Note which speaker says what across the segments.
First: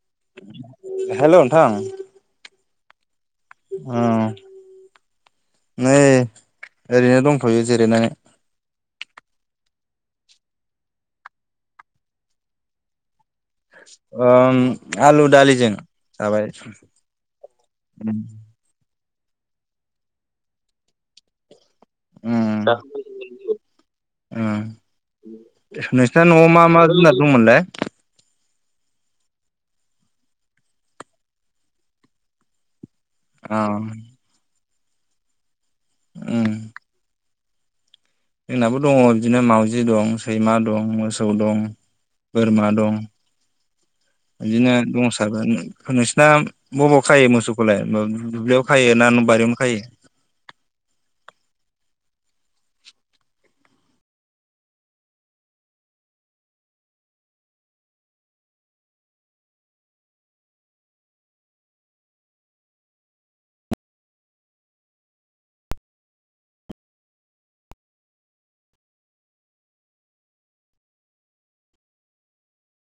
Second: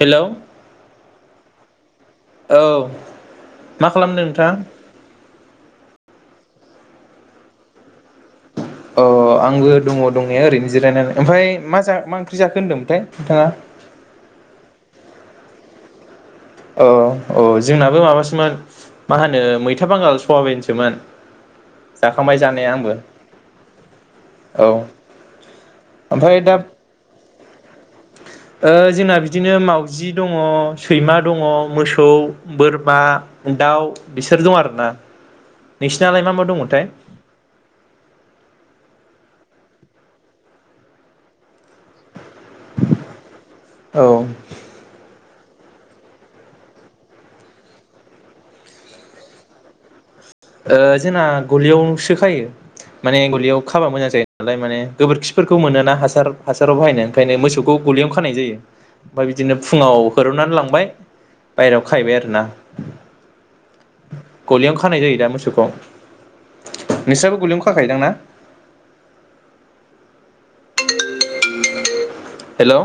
Speaker 1: हेल'
Speaker 2: थां
Speaker 1: औ मा
Speaker 2: अ
Speaker 1: खालामदों नोंथां?
Speaker 2: न ओरैनो दंथ'यो जिराय नानै
Speaker 1: अ आंबो दङ दंनाया ओरैनो जिरायनानै ओमफ्राय मा मा ओंख्रि जाखो होनदोंमोनथाय नोंथाङा
Speaker 2: आ आलु दालिजों जाबाय
Speaker 1: औ औ जोंनाबो
Speaker 2: उम
Speaker 1: माबासोमोन मा होनो मैथा बांगाल सवाबिनसोमोन
Speaker 2: उ
Speaker 1: जाखांबाय जानाया आंबो औ
Speaker 2: नोंसिना
Speaker 1: ओमफ्राय
Speaker 2: न'आव मा मा द रमल
Speaker 1: अ जोंना बिदिनो मावाउजि दङ सैमा दङ मोसौ बोर मा
Speaker 2: अ
Speaker 1: दाउ बिसोर दं आरो ना नोंसिनालाय मा मा
Speaker 2: उम
Speaker 1: दङमोनथाय
Speaker 2: जोंनाबो दङ बिदिनो मावाउजि दं सैमा दं मोसौ दं बोरमा दं
Speaker 1: औ
Speaker 2: बिदिनो दंसाबो होन- नोंसिना बबावयाव खायो मोसौखौलाय दुब्लियाव खायो ना बारियावनो खायो?
Speaker 1: ओ जोंना गलियावसो खायो माने गलियाव खाबा मोजां जायो नालाय माने गोबोरखिफोरखौ मोनोना हासार हासाराव बाहायनो ओंखायनो मोसौखौ गलियावनो खानाय जायो ओमफ्राय बिदिनो फुङाव होरननानै लांबाय बायहेराव खाहैबाय आरोना गलियाव खानाय जायो। मोसौखौ नोंस्राबो गलियावनो खाखायोदां ना? हेल'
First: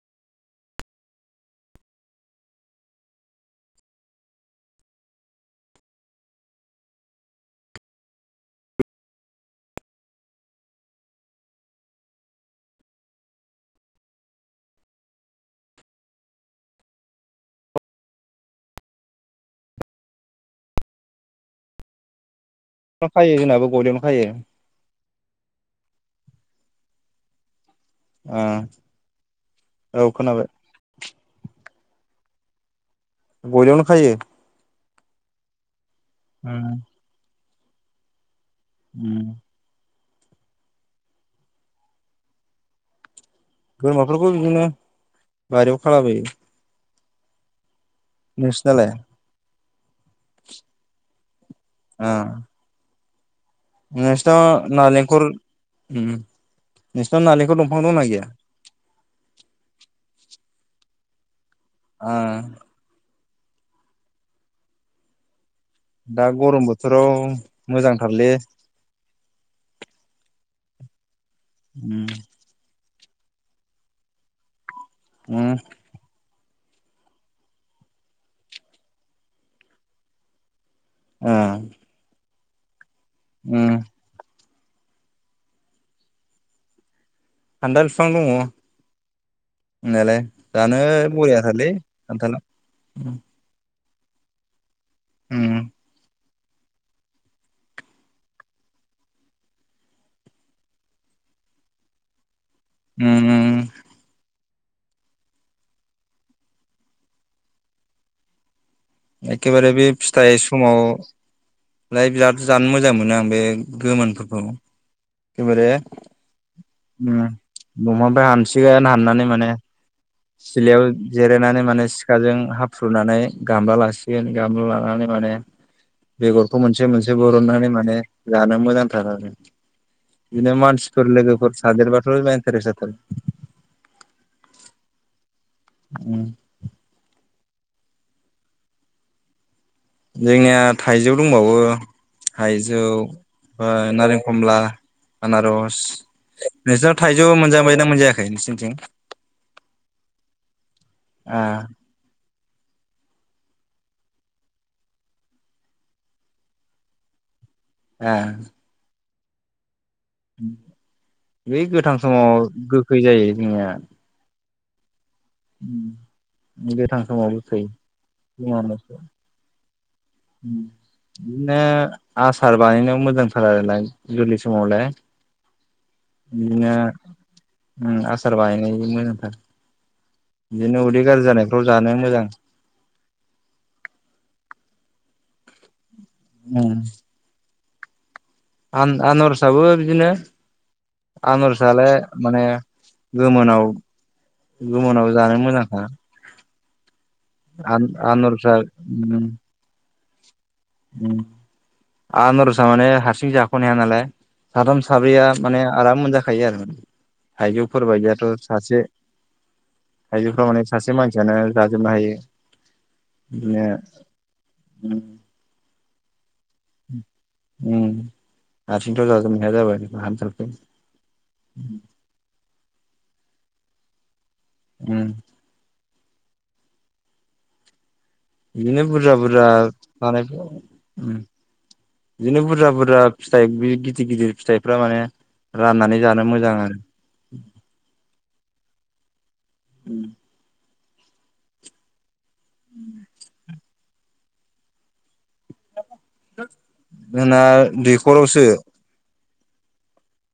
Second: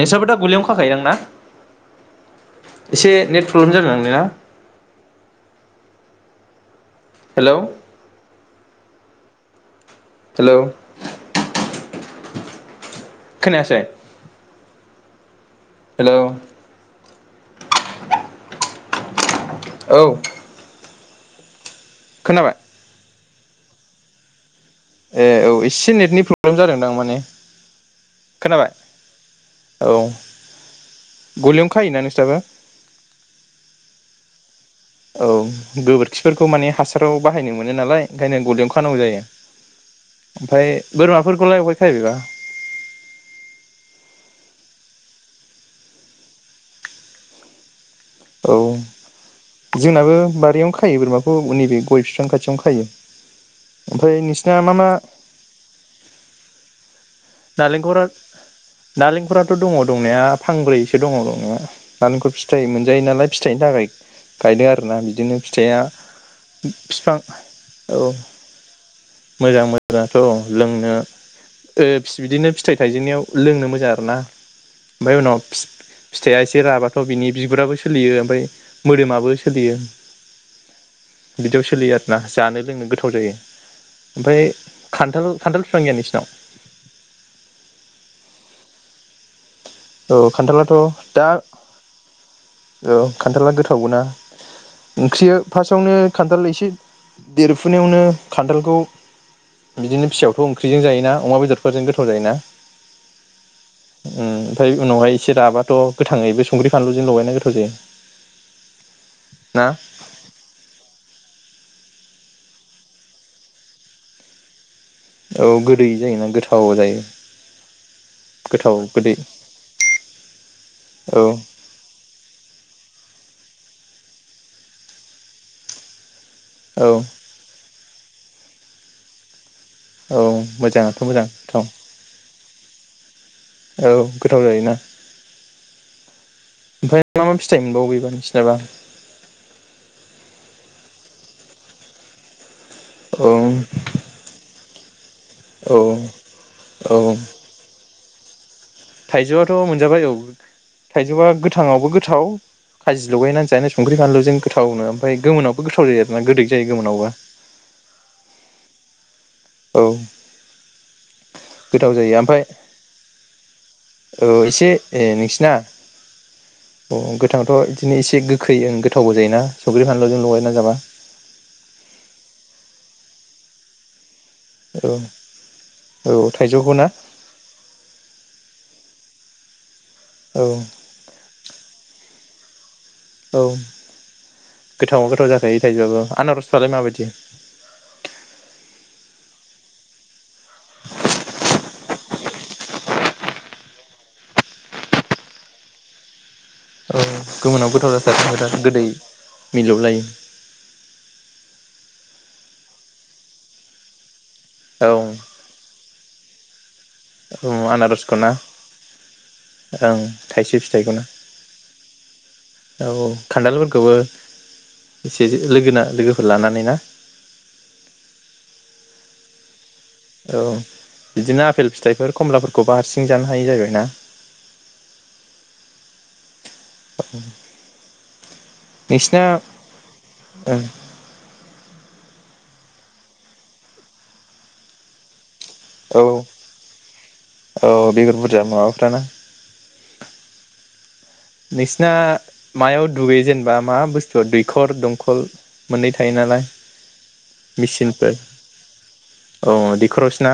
Speaker 1: नोंस्राबो दा गलियावनो खाखायोदां ना? एसे नेट प्रब्लेम जादोंदांलै ना! हेलौ' हेल' खोनायासै? हेल' औ! खोनाबाय
Speaker 2: खायो जोंनाबो गलियावनो खायो।
Speaker 1: ए औ एसे नेटनि प्रब्लेम जादोंदां माने! खोनाबाय
Speaker 2: उम औ खोनाबाय।
Speaker 1: गलियावनो खायोना नोंस्राबो?
Speaker 2: गलियावनो खायो ।
Speaker 1: औ गोबोर खिफोरखौ माने हासाराव बा बाहायनो मोनो नालायओंखायनो गलियावनो खानांगौ जायो।
Speaker 2: उम
Speaker 1: ओमफ्राय बोरमाफोरखौलाय अबावहाय खायो बेबा?
Speaker 2: बोरमाफोरखौ बिदिनो बारियाव खालाबायो।
Speaker 1: औ
Speaker 2: नोंसिनालाय
Speaker 1: जोंनाबो बारियावनो खायो बोरमाखौ नैबे गय बिफां खाथियावनो खायो। ओमफ्राय
Speaker 2: नोंसिना
Speaker 1: मा
Speaker 2: नारेंखल उम नोंसिनाव दंफां
Speaker 1: नालेंखर
Speaker 2: दंना गैया?
Speaker 1: नालेंखराथ' दङ दंनाया! फांब्रैसो दङ दंनाया।
Speaker 2: ओ
Speaker 1: नालेंखर फिथाइ मोनजायो नालाय फिथाइनि थाखाय गायदों आरोना बिदिनो फिथाइया
Speaker 2: दा गरम बोथोराव
Speaker 1: बिफां औ
Speaker 2: मोजांथारलै
Speaker 1: मोजां मोजांथ' औ लोंनो
Speaker 2: उम
Speaker 1: फि बिदिनो फिथाइ थाइजेननायाव लोंनो मोजां आरो ना। ओमफ्राय उनाव
Speaker 2: उम
Speaker 1: फि फि फिथाइया एसे राबाथ' बिनि बिगुराबो सोलियो ओमफ्राय मोदोमाबो सोलियो।
Speaker 2: ओ
Speaker 1: बिदियाव सोलियो आरोना। जानो लोंनो गो थाव जायो
Speaker 2: उम
Speaker 1: ओमफाय खान्थाल खान्थाल बिफां गैया नोंसिनाव?
Speaker 2: खान्थाल फिफां दङ। होननायालाय
Speaker 1: औ खान्थालाथ'
Speaker 2: जानो
Speaker 1: दा
Speaker 2: बयाथारलै खान्थाला उ
Speaker 1: थावबोना ओंख्रियो फास्टआवनो खान्थाल एसे देरफुनायावनो खान्थालखौ बिदिनो फिसायावथ' ओंख्रिजों जायोना अमा बेदरफोरजों गोथाव जायोना?
Speaker 2: उम उम
Speaker 1: ओमफाय उनावहाय एसे राबाथ' गोथाङैबो संख्रि फानलुजों लगायना गोथाव जायो। ना
Speaker 2: एखेबारे बे फिथाइ समाव फ्राय बिराद जानो मोजां मोनो आं बे गोमोनफोरखौ।
Speaker 1: औ
Speaker 2: एखेबारे
Speaker 1: गोदै जायोना गोथाव जायो
Speaker 2: उम दंफांनिफाय
Speaker 1: गोथाव
Speaker 2: हानसिगोन
Speaker 1: गोदै
Speaker 2: हाननानै माने सिलायाव
Speaker 1: औ
Speaker 2: जिरायनानै माने सिखाजों हाब फ्रुनानै गामला लास सिगोन गामला लानानै माने बेगरखौ मोनसे
Speaker 1: औ
Speaker 2: मोनसे बरननानै मा ने जानो मोजांथार आरो।
Speaker 1: औ
Speaker 2: बिदिनो
Speaker 1: मोजाङाथ'
Speaker 2: मानसिफोर
Speaker 1: मोजां
Speaker 2: लोगोफोर
Speaker 1: गोथाव
Speaker 2: थादेरबाथ' इन्टारेस्ट जाथारो।
Speaker 1: औ गोथाव जायोना? ओमफाय मा मा फिथ फिथाइ मोनबावो एबा नोंसिनाबा
Speaker 2: जोंनिया थाइजौ दंबावो थाइज जौ
Speaker 1: औ
Speaker 2: ओ नारें, खमला।
Speaker 1: औ
Speaker 2: आनारस नोंसानाव
Speaker 1: औ
Speaker 2: थाइजौ मोनजा बायना मोनजायाखै? गायनोसै थिं
Speaker 1: थाइजौआथ' मोनजाबाय औ थाइजौआ
Speaker 2: आ
Speaker 1: गोथाङावबो गोथाव खाजि लगायनानै जानो संख्रि फानलुजों गोथावनो ओमफाय गोमोनावबो गोथाव जायो आरोना गोदै जायो गोमोनावबो।
Speaker 2: ओ
Speaker 1: औ
Speaker 2: उम बै
Speaker 1: गोथाव
Speaker 2: गोथां
Speaker 1: जायो
Speaker 2: समाव
Speaker 1: ओमफ्राय
Speaker 2: गोखै जायो जोंनिया
Speaker 1: से ए नोंसिना अ
Speaker 2: गोथां समाव
Speaker 1: गोथांथ'
Speaker 2: गोखै
Speaker 1: इदिनो एसे गोखै गोथावबो जायोना? संख्रि फान
Speaker 2: उम बिनो आसार बानायनायाव मोजांथार आरोलाय गोरलै समावलाय
Speaker 1: औ औ
Speaker 2: बिदिनो
Speaker 1: थाइजौखौ ना
Speaker 2: उम आसार बानायनाय [inaudible] मोजांथार
Speaker 1: औ
Speaker 2: बिदिनो उदै गारजि जानायफ्राव जानो मोजां
Speaker 1: औ गोथावा गोथाव जाखायो थाइजौवाबो आनारजफ्रालाय
Speaker 2: उम
Speaker 1: माबायदि
Speaker 2: आन आनारसआबो बिदिनो आनारसआलाय माने गोमोनाव गोमोनाव जानो मोजांखा
Speaker 1: औ गोमोनाव गोथाव
Speaker 2: आन-आनारसा
Speaker 1: जाथारो [inaudible] गोदै
Speaker 2: उम
Speaker 1: मिलौलायो
Speaker 2: उम आनारसा माने हारसिं जाख'नो हाया नालाय साथाम
Speaker 1: औ
Speaker 2: साब्रैया माने आराम मोनजा खायो आरो माने
Speaker 1: औ आनारसखौ ना
Speaker 2: थायजौफोरबायदियाथ' सासे
Speaker 1: ओं
Speaker 2: थायजौफ्रा
Speaker 1: थाइसे
Speaker 2: माने‌ सासे
Speaker 1: फिथाइखौना
Speaker 2: मानसियानो जाजोबनो हायो
Speaker 1: औ
Speaker 2: बिदिनो
Speaker 1: खान्थालफोरखौबो
Speaker 2: उम
Speaker 1: एसे लोगोना लोगो
Speaker 2: उम उम हारसिंथ' जाजोबनो हाया जाबाय [inaudible]
Speaker 1: औ बिदिनो आपेल फिथाइफोर खमलाफोरखौ बा हारसिं सिं जानो हायो आरोना
Speaker 2: उम
Speaker 1: [inaudible]
Speaker 2: इदिनो बुरजा
Speaker 1: नोंसिना
Speaker 2: बुरजा थानायफ्राव उम बिदिनो बुरजा बुरजा फिथाइ बि गिदिर गिदिर फिथाइफ्रा माने राननानै
Speaker 1: औ
Speaker 2: जानो मोजां आरो
Speaker 1: औ बेगर बुरजा माबाफ्राना नोंसिना मायाव दुगैजेन बा मा बुस्थु दैखर दंखल मोननै थायो नालाय
Speaker 2: जोंना
Speaker 1: मेचिनफोर
Speaker 2: दैखरावसो
Speaker 1: औ दैखरावसोना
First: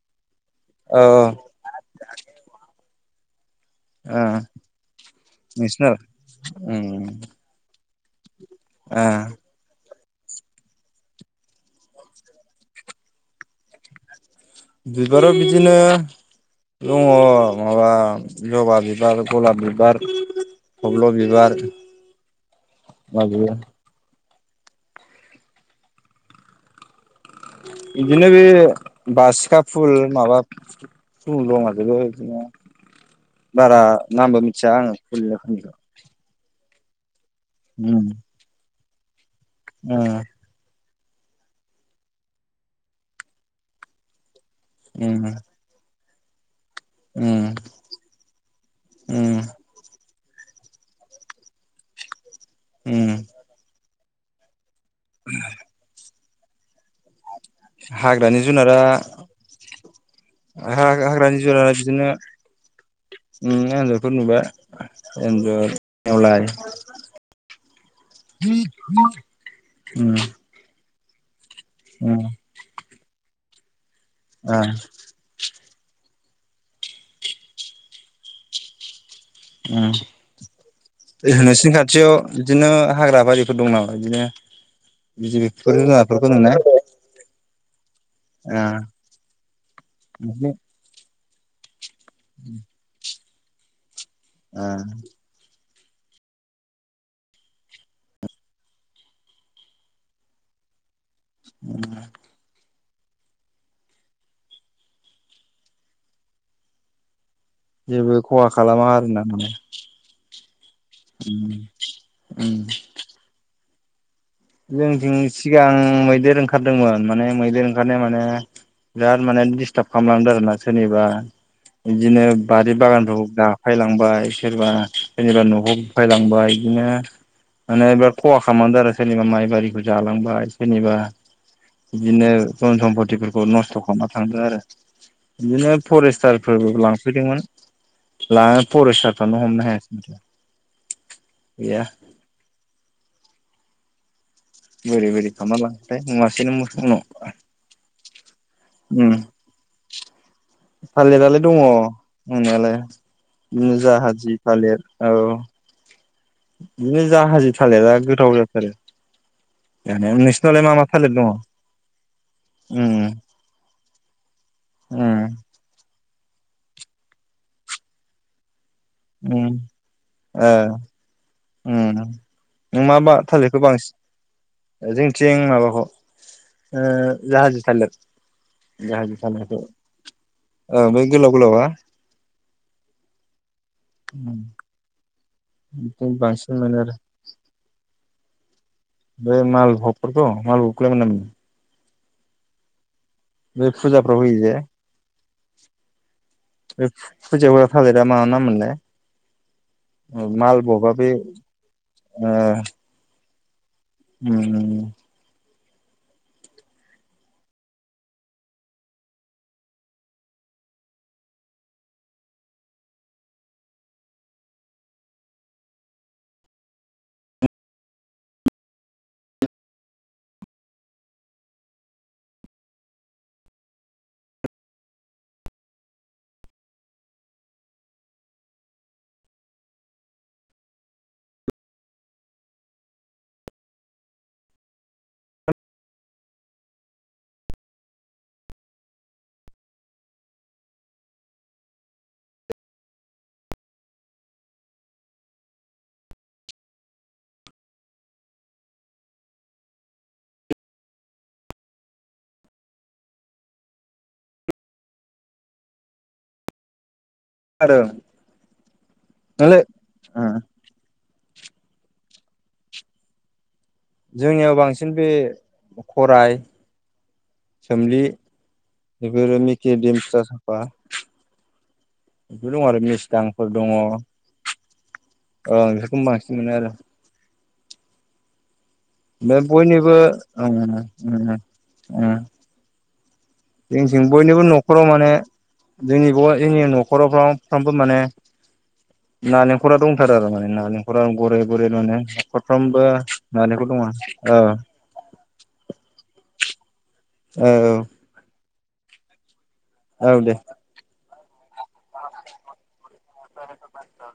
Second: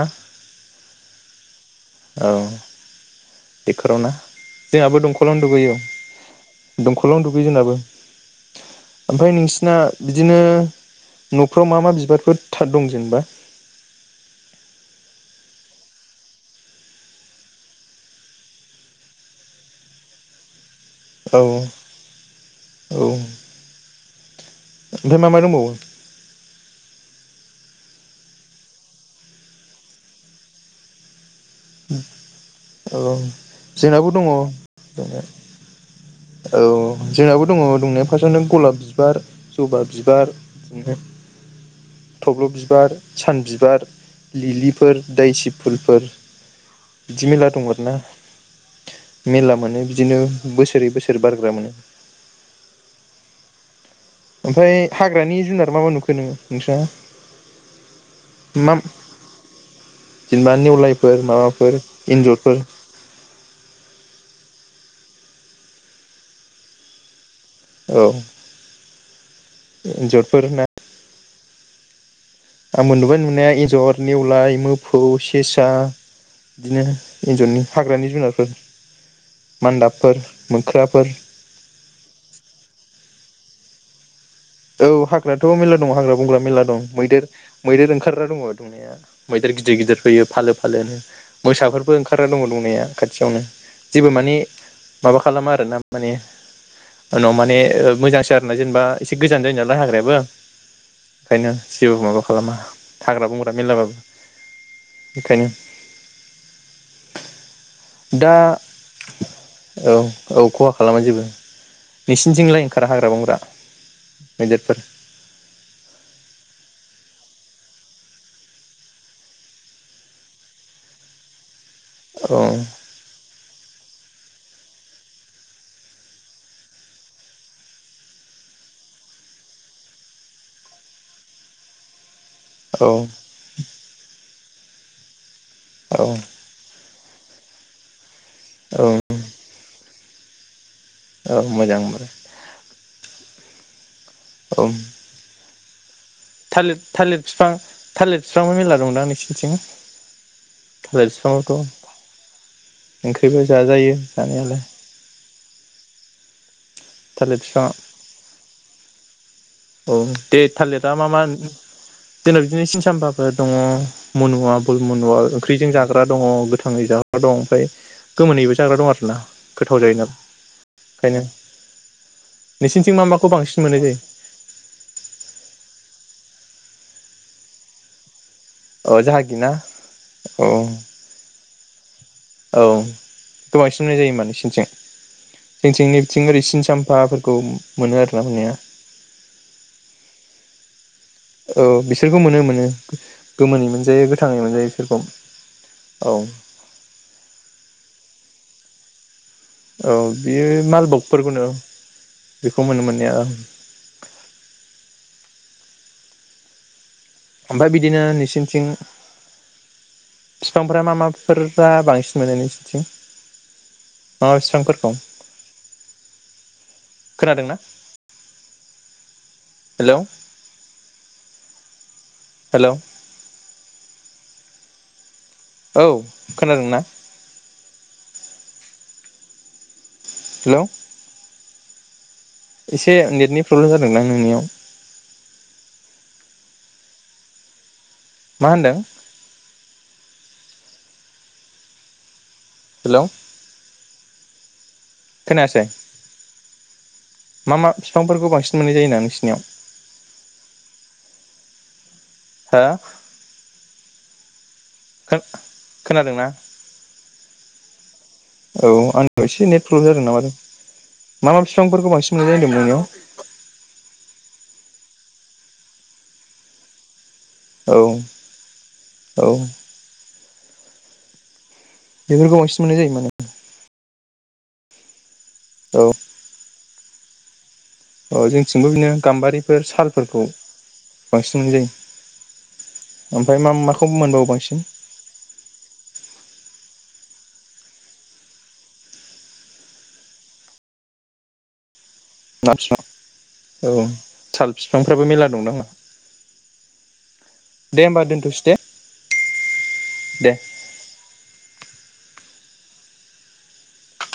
Speaker 2: औ औ
Speaker 1: दैखरावना
Speaker 2: ओ
Speaker 1: जोंहाबो दंखलावनो दुगैयो
Speaker 2: नोंसिना उम
Speaker 1: दंखलावनो दुगैयो जोंनाबो
Speaker 2: ओ
Speaker 1: ओमफ्राय नोंसिना बिदिनो न'फ्राव मा मा बिबारफोर था दं जेनेबा?
Speaker 2: बिबाराव बिदिनो दङ माबा जबा बिबार गलाब बिबार थब्ल'
Speaker 1: औ
Speaker 2: बिबार माबियो
Speaker 1: ओमफाय मा मा दंबावयो?
Speaker 2: इदिनो बे बासिखा फुल माबा [unintelligible] इदिनो
Speaker 1: औ
Speaker 2: बारा
Speaker 1: जोंनाबो दङ
Speaker 2: नामबो मिथिया आङो [unintelligible]
Speaker 1: औ जोंनाबो दङ दंनाया
Speaker 2: उम
Speaker 1: फार्स्टआवनो गलाब बिबार जबा बिबार बिदिनो थब्ल बिबार सान बिबार लिलिफोर दै सिब फुलफोर बिदि मेरला दं आरोना मेरला
Speaker 2: हाग्रानि
Speaker 1: माने बिदिनो बोसोरै बोसो बारग्रा मोनो
Speaker 2: उम
Speaker 1: ओमफ्राय हाग्रानि जुनार मा मा नुखो नोङो नोंस्रा मा
Speaker 2: जुनारा
Speaker 1: जेनेबा निवलायफोर
Speaker 2: हाग्रानि
Speaker 1: माबाफोर इन्जरफोर
Speaker 2: नुनाया एनजरफोर नुबाय एन्जर नेवलाय
Speaker 1: औ
Speaker 2: [inaudible]
Speaker 1: इन्जरफोर ना
Speaker 2: उम
Speaker 1: जर नेवलाय मोफौ सेसा बिदिनो एन्जरनि हाग्रानि जुनारफोर
Speaker 2: उम
Speaker 1: मान्दाबफोर मोख्राफोर
Speaker 2: ओजों नोंसोरनि खाथियाव बिदिनो हाग्रा बारि दं नामा बिदिनो
Speaker 1: औ
Speaker 2: बिदि
Speaker 1: हाग्रायाथ
Speaker 2: बेफोर
Speaker 1: मेरला दङ हाग्रा
Speaker 2: जुनारफोरखौ
Speaker 1: बंग्रा
Speaker 2: नुना
Speaker 1: मेरला दं मैदेर मैदेर ओंखारग्रा दङ दंनाया मैदेर गिदिर गिदिर फैयो फालो फालो नो मोसाफोरबो ओंखार फोरा दङ दंनाया खा खाथियावनो जेबो माने माबा खालामा आरो ना माने उनाव माने मोजांसो आरोना जेनेबा एसे थिग गोजान जायो नालाय हाग्रायाबो ओंखायनो जेबो माबा खालामा हाग्रा बंग्रा मेरलाबाबो बेखायनो
Speaker 2: जेबो
Speaker 1: दा
Speaker 2: खहा खालामा आरो ना
Speaker 1: औ औ खहा खालामा जेबो नोंसिनिथिंलाय ओंखारा हाग्रा बंग्रा? मैदेरफोर
Speaker 2: जोंनिथिं सिगां मैदेर ओंखार माने मैदेर ओंखारनाय माने बिराद माने डिस्टाब खालामलांदों आरो ना सोरनिबा बिदिनो
Speaker 1: औ
Speaker 2: बारि बागानफोरखौ दा सिफाइलांबाय सोरबा सोरनिबा न'खौ सिफाइलांबाय बिदिनो माने बिराद खहा खालामदों आरो सोरनिबा माइबारिखौ जालांबाय सोरनिबा बिदिनो धन
Speaker 1: औ
Speaker 2: सम्पतिफोरखौ नस्थ' खालामाख आरो बिदिनो फरेस्टारफोर लांफ लांफैदोंमोन
Speaker 1: औ
Speaker 2: फरेसटारफ्रानो हमनो हायासै
Speaker 1: औ मोजां
Speaker 2: गैया
Speaker 1: मोनो
Speaker 2: [inaudible]
Speaker 1: थालिर थालिर बिफां
Speaker 2: [inaudible]
Speaker 1: थालिर बिफांबो मेरला दंदां
Speaker 2: उम
Speaker 1: नोंसिनिथिं थालिर
Speaker 2: थालिरालाय दङ
Speaker 1: बिफांखौ
Speaker 2: दंनायालाय
Speaker 1: ओंख्रिबो
Speaker 2: बिदिनो
Speaker 1: जाजायो
Speaker 2: जाहादि
Speaker 1: जानायालाय
Speaker 2: थालिर औ बिदिनो
Speaker 1: थालिर
Speaker 2: जाहादि
Speaker 1: बिफाङा
Speaker 2: थालिरा गोथाव जाथारो
Speaker 1: औ
Speaker 2: जानाया
Speaker 1: दे
Speaker 2: नोंसिनावलाय
Speaker 1: थालिरया आ मा
Speaker 2: थालिर
Speaker 1: मा
Speaker 2: दङ
Speaker 1: दिनाव बिदिनो सिन
Speaker 2: उम
Speaker 1: सामबाबो दङ मनुआ
Speaker 2: उम
Speaker 1: ओंख्रिजों जाग्रा दङ गोथाङै जाग्रा दं ओमफ्राय गोमोनैबो जाग्रा दं आरोना
Speaker 2: उम
Speaker 1: गोथाव जायोनालाइ
Speaker 2: ओ
Speaker 1: ओंखायनो
Speaker 2: उम नों
Speaker 1: नोंसिनिथिं मा
Speaker 2: बा
Speaker 1: माखौ
Speaker 2: थालिरखौ
Speaker 1: बांसिन मोननाय जायो?
Speaker 2: जोंथिं माबाखौ ओ जाहाजि थालेर
Speaker 1: अ
Speaker 2: जाहाजि
Speaker 1: जाहागि ना
Speaker 2: थालेखौ
Speaker 1: औ
Speaker 2: ओ बेै गोलाव गोलावा [inaudible]
Speaker 1: औ थ बांसिन मोननाय जायो होनबा नोंसिनिथिं जोंथिं
Speaker 2: उम
Speaker 1: नैबिथिं ओरै
Speaker 2: बांसिन
Speaker 1: सिन
Speaker 2: मोनो आरो
Speaker 1: साम्फाफोरखौ मोनो आरो खालामनाया
Speaker 2: बे माल भखफोरखौ माल खौ लाय मोना नामा?
Speaker 1: बेफोरखौ मोनो मोनो गोमोनै
Speaker 2: बे
Speaker 1: मोनजायो
Speaker 2: फुजाफ्राव
Speaker 1: गोथाङै
Speaker 2: होयोजे
Speaker 1: मोनजायो बिसोरखौ औ
Speaker 2: बे फुजायाव होग्रा थालेर रा मा नाममोनलाय?
Speaker 1: औ बेयो मालबगफोरखौनो
Speaker 2: ओ
Speaker 1: बेखौ मोनो मोननाया
Speaker 2: उम उम
Speaker 1: ओमफ्राय बिदिनो नोंसिनिथिं फिफांफोरा मा माफोरा बांसिन मोनो नोंसोरनिथिं मा मा फिफांफोर दं खोनादोंना हेलौ? हेलौ औ खोनादोंना? हेलौ एसे नेटनि प्रब्लेम जादोंदां नोंनियाव मा होनदों? हेलौ खोनायासै मा मा फिफांफोरखौ बांसिन मोननाय जायोहोनदां नोंसिनियाव? हो? खो खोनादोंना?
Speaker 2: आरो
Speaker 1: औ आंनियाव एसे
Speaker 2: नोंलाय
Speaker 1: नेट प्रब्लेम जादों
Speaker 2: ओ
Speaker 1: नामाथाय? मा मा फिफांफोरखौ बांसिन नुनाय जायो होनदोंमोलाय नोंनियाव?
Speaker 2: जोंनियाव बांसिन बे खराय सोमलि
Speaker 1: नोंनियाव औ
Speaker 2: बेफोर मिखिर दिम बा
Speaker 1: बेफोरखौ बांसिन मोननाय जायोमोन
Speaker 2: दङ औ
Speaker 1: औ
Speaker 2: बिफोरखौ बांसिन मोनो आरो
Speaker 1: औ जोंनिथिं
Speaker 2: बे बयनिबो उम उम
Speaker 1: बांसिन मोननाय
Speaker 2: उम
Speaker 1: जायो ओमफ्राय मा माखौ
Speaker 2: जोंनिथिं
Speaker 1: मोनबावो
Speaker 2: बयनिबो
Speaker 1: बांसिन
Speaker 2: न'खराव माने जोंनि जोंनि न'खरावफ्राव फफ्रामबो माने नालेंखरा दंथारो आरो माने नालेंखरा गरै गरै माने
Speaker 1: ना बिफां
Speaker 2: न'खरफ्रामबो
Speaker 1: औ साल बिफांफ्राबो मेरला दंदां दे होमबा दोनथ'सै दे
Speaker 2: औ दे [unintelligible]